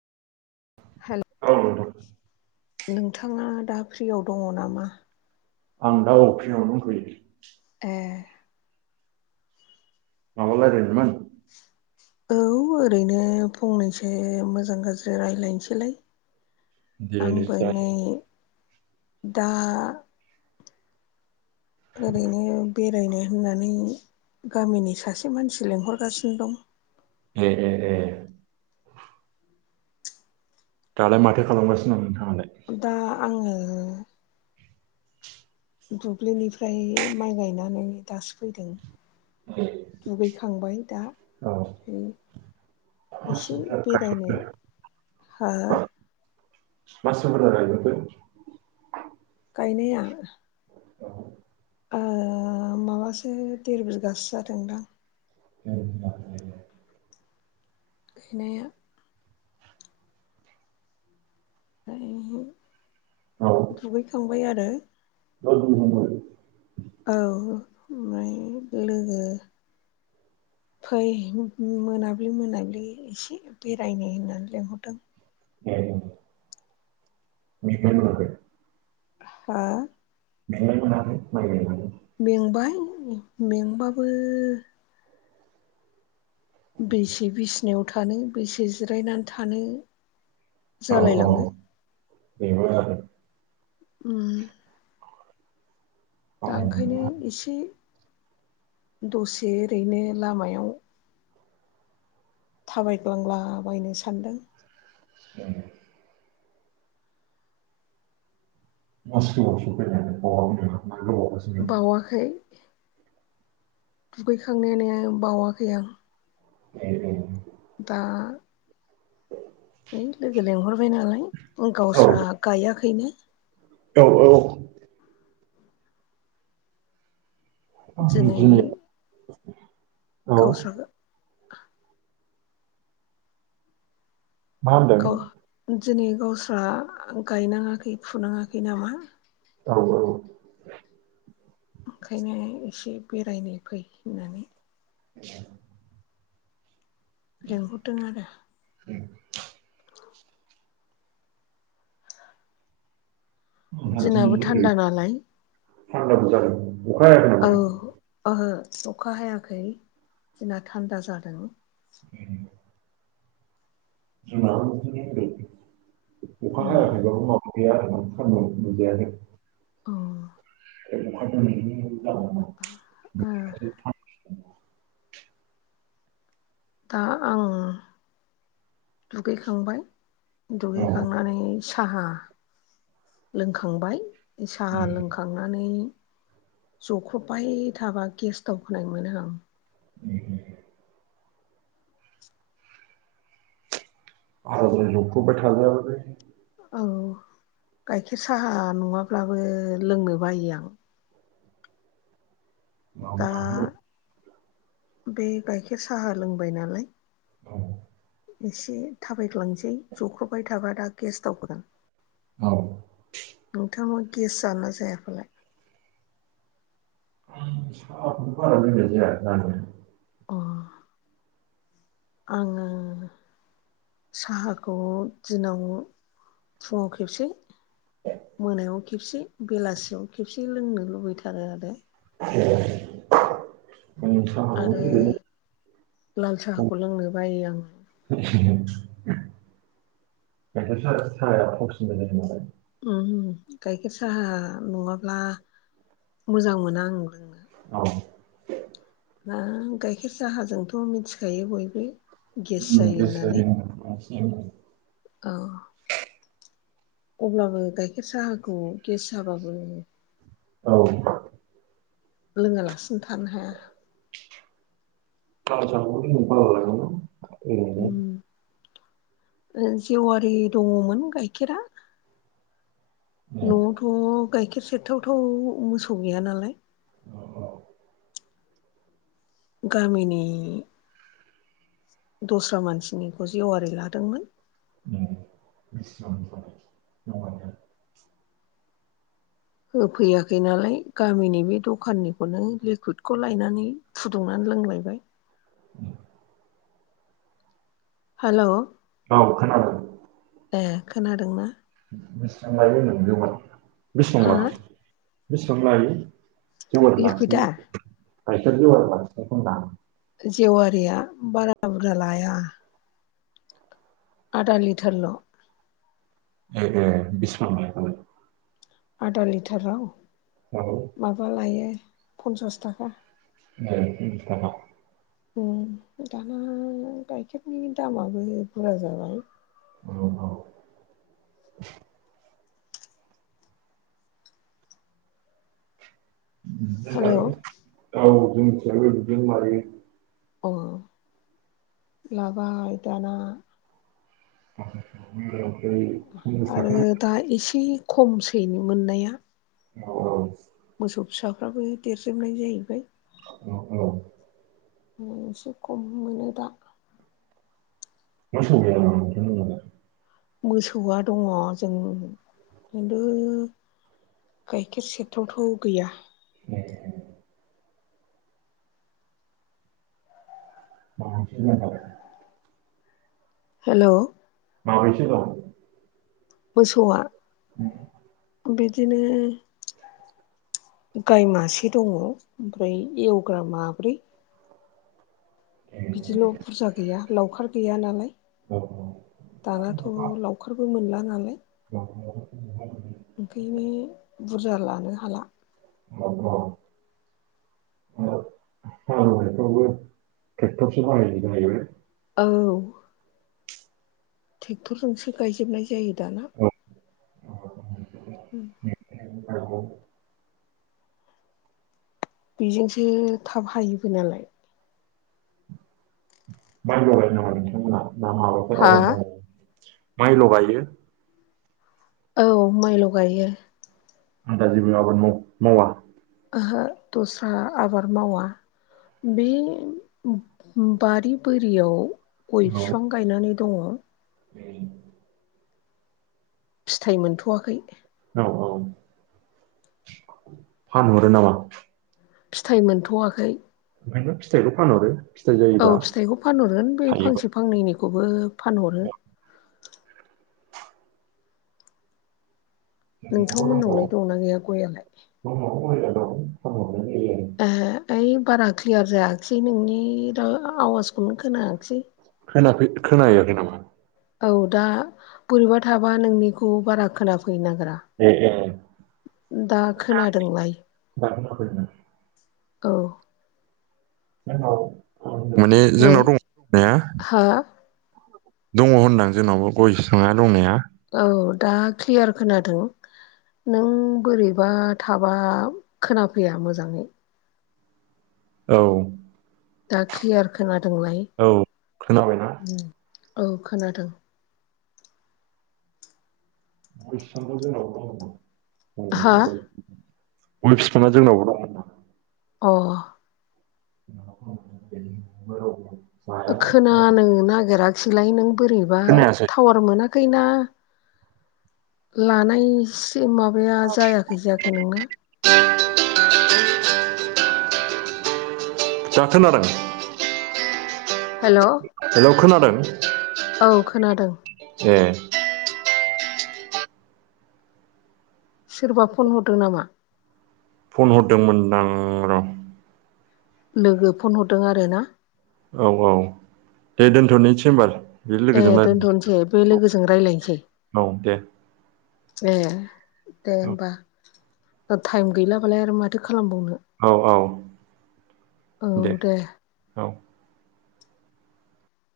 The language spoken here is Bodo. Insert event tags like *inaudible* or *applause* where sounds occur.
हेल'। औ नोंथां। नोंथाङा दा फ्रियाव दङ नामा? आं दा औ फ्रियावनो दोंथ'यो। ए। माबा रायलायनो मोन? औ ओरैनो फंनैसो मोजां गाज्रि रायज्लायनोसैलाय। दे दे आंबो जायो नै दा ओरैनो बेरायनो होननानै गामिनि सासे मानसि लेंंहरगासिनो दं ए ए दालाय माथो खालामगासिनो दं नोंथाङालाय दा आङो दुब्लिनिफ्राय माइ गायनानै दासो फैदों। ए दुगैखांबाय दा औ ओमफ्राय एसे बेरायनो हो मा सोमोन्दै आइजोफीर गायनाया औ। आ माबासो देर बिगासो जादोंदां। *inaudible* गैनाया। *inaudible* औ। दुगैखांबाय आरो। *unintelligible* औ ओमफाय लोगो फै मोनाब्लि मोनाब्लि एसे बेरायनो होननानै लिंहरदों। *unintelligible* *unintelligible* हा? मेंनाय मोनाखै माइ गायनानै? मेंबाय मेंबाबो। बेसे बिसिनायाव थानो बेसे जिरायनानै थानो औ औ जालायलाङो। बेबो आरो। उम। दा ओंखायनो एसे दसे ओरैनो लामायाव। थाबायग्लांलाबायनो सानदों। ओं *unintelligible* बावाखै। दुगैखांनायानो बावाखै आं। *unintelligible* दा *inaudible* है लोगो लेंहरबाय नालाय औ गावस्रा गायाखैनो। औ औ दिनै बिदिनो *inaudible* गावस्राखो मा होनदों गाव दिनै गावस्रा गायनाङाखै फुनाङाखै नामा? औ औ ओंखायनो एसे बेरायनो फै होननानै *inaudible* लेंहरदों आरो *inaudible* मानसिनि दिनाबो थान्दा मोदोम नालाय थान्दाबो जादों अखा हायाखै? औ नामा ओहो अखा हायाखै जोंना थान्दा जादों। *inaudible* जोंनाबो बिदिनो दिनै अखा उम हायाखैबाबो माबा गैया आरोना सान्दुं नुजायाखै। औ। ओ *unintelligible* दा आं दुगैखांबाय औ उम दुगैखांनानै साहा लोंखांबाय साहा लोंखां खांनानै जख्रबबाय थाबा गेस दावखोनाय मोनो आं। *inaudible* आज्राय जख्रबबाय थाजायाबोलै। औ गाइखेर साहा नङाब्लाबो लोंनो बायो आं। दा मावजागौ बे गाइखेर साहा लोंबाय नालाय औ एसे थाबायग्लांसै जख्रबबाय थाबा दा गेस दावखोगोन। औ नोंथांनाव गेस जायोना जाया फालाय साहाखौबो बारा लोंनाय जायाना आङो। अ आङो साहाखौ दिनाव फुङाव खेबसे मोनायाव खेबसे बेलासियाव खेबसे लोंनो लुबैथारो आरो। *inaudible* माने साहाखौनो आरो ओरैनो लाल सम साहाखौ लोंनो बायो आङो। गाइखेर साहा साहाया थावसिन जायो नालाय। उम गाइखेर साहा नङाब्ला मोजां मोना आंङो। औ ना गाइखेर साहाजोंथ' मिथिखायो बयबो गेस उम गेस होननानै जायो गाइखेर साहा लोंबा *unintelligible* औ अब्लाबो गाइखेर साहाखौ गेस जाबाबो औ लोङालासिनो थानो हाया? *unintelligible* लोंनो बाबावो ओरैनो। उम‌ जेवारि दङमोन गाइखेरा। न'आवथ' गाइखेर सेरथावथाव मोसौ गैया नालाय। औ औ। गामिनि दस्रा मानसिनिखौ जेवारि लादोंमोन। उम बिसिबांनिफ्राय जेवारिया? होफैयाखै नालाय गामिनि बे दखाननिखौनो लिकुइदखौ लायनानै फुदुंनानै लोंलायबाय। *inaudible* हेल'। औ खोनादों। ए खोनादोंना? बेसेबां लायो होनदों जेवारिखौ बेसेबां हा लादों बेसेबां लायो? जेवारि लिकुइदा लाखिनाया गाइखेर जेवारि लाखिनायखौ होनदां। जेवारिया बारा बुरजा लाया। आदा लिटारल'। ए ए बिसिबां बेयावलाय? आदा लिटाराव? औ। माबा लायो पन्सास थाखा। जोंनिया बिथिं बिसथागा। उम दाना गाइखेरनि दामाबो बुरजा जाबाय। औ औ। हेलौ बिदिनोगोजालै औ जोंथियो बिदिनो मारियो। अ लाबाय दाना। लिटारावसो पन्सास आरो थाखा। दा एसे खमसैनो मोननाया। औ। मोसौ फिसाफ्राबो देरजोबनाय जाहैबाय। औ। मोनसे खम मोनो दा। मोसौ गैया नामा *unintelligible* मोसौआ दङ जों खिन्थु गाइखेर सेरथावथाव गैया। ए। म हेल' माबैसे दं मोसौआ उम बिदिनो गाइ मासे दङ ओमफ्राय एवग्रा माब्रै बिदिल' बुरजा गैया लावखार गैया नालाय। औ औ। दानाथ' लावखारबो मोनला नालाय। *unintelligible* ओंखायनो बुरजा लानो हाला। अ अ। हालौनायफोरावबो तेकठर सो बाहाय जोबो औ ट्रेक्टरजोंसो गायजोबनाय जायो दाना उम औ बेजोंसो थाब हायोबो नालाय माइ लगाय नङा नोंथांमोना ना माबाफोर हा आबाद माव माइ लगायो औ माइल' गायो आलदा जेबो आबाद माव मावा ओहो दस्रा आबाद मावा बे बारि बोरियाव गय बिफां गायनानै दङ उम फिथाइ मोनथ'आखै औ औ फानहरो नामा फिथाइ मोनथ'आखै ओंखायनोथ' फिथाइखौ फानहरो औ फिथाइखौ फानहरगोन बे फांसे फांनैनिखौबो फानहरो नोंथांमोननावलाय दंना गैया गयलाय दं ए ओइ बारा क्लियार जायाखसै नोंनि आवाजखौनो खोनायाखिसै खोनाफै-खोनाहैआखै नामा औ दा बोरैबा थाबा नोंनिखौ बारा खोनाफै नागिरा ए ए दा खोनादोंलाय दाबो लाबोदों औ माने नै जोंनाव दं दंनाया हा दङ होनदां जोंनावबो गय फिङा दंनाया औ दा क्लियार खोनादों नों बोरैबा थाबा खोनाफैया मोजाङै औ दा क्लियार खोनादोंलाय औ खोनादों ना? औ खोनादों गोसोखांबा *unintelligible* हा गय बिफांङा जोंनावबो दं अ *unintelligible* खोनानो नागिराखिसैलाय नों बोरैबा खोनायासै टावार मोनाखै ना लानायसो माबाया जायाखै जाखो नोंना? *inaudible* दा खोनादों? हेल' हेलौ खोनादों? औ खोनादों ए सोरबा फन हरदों नामा? फन हरदोंमोनदां र' लोगो फन हरदों आरोना औ औ दे दोनथ'नोसै होम्बा ओ दोनथ'नोसै बे लोगोजों रायजलायनोसै। औ दे ए दे होनबा। टाइम गैलाबालाय आरो माथो खालामबावनो? औ औ दे औ।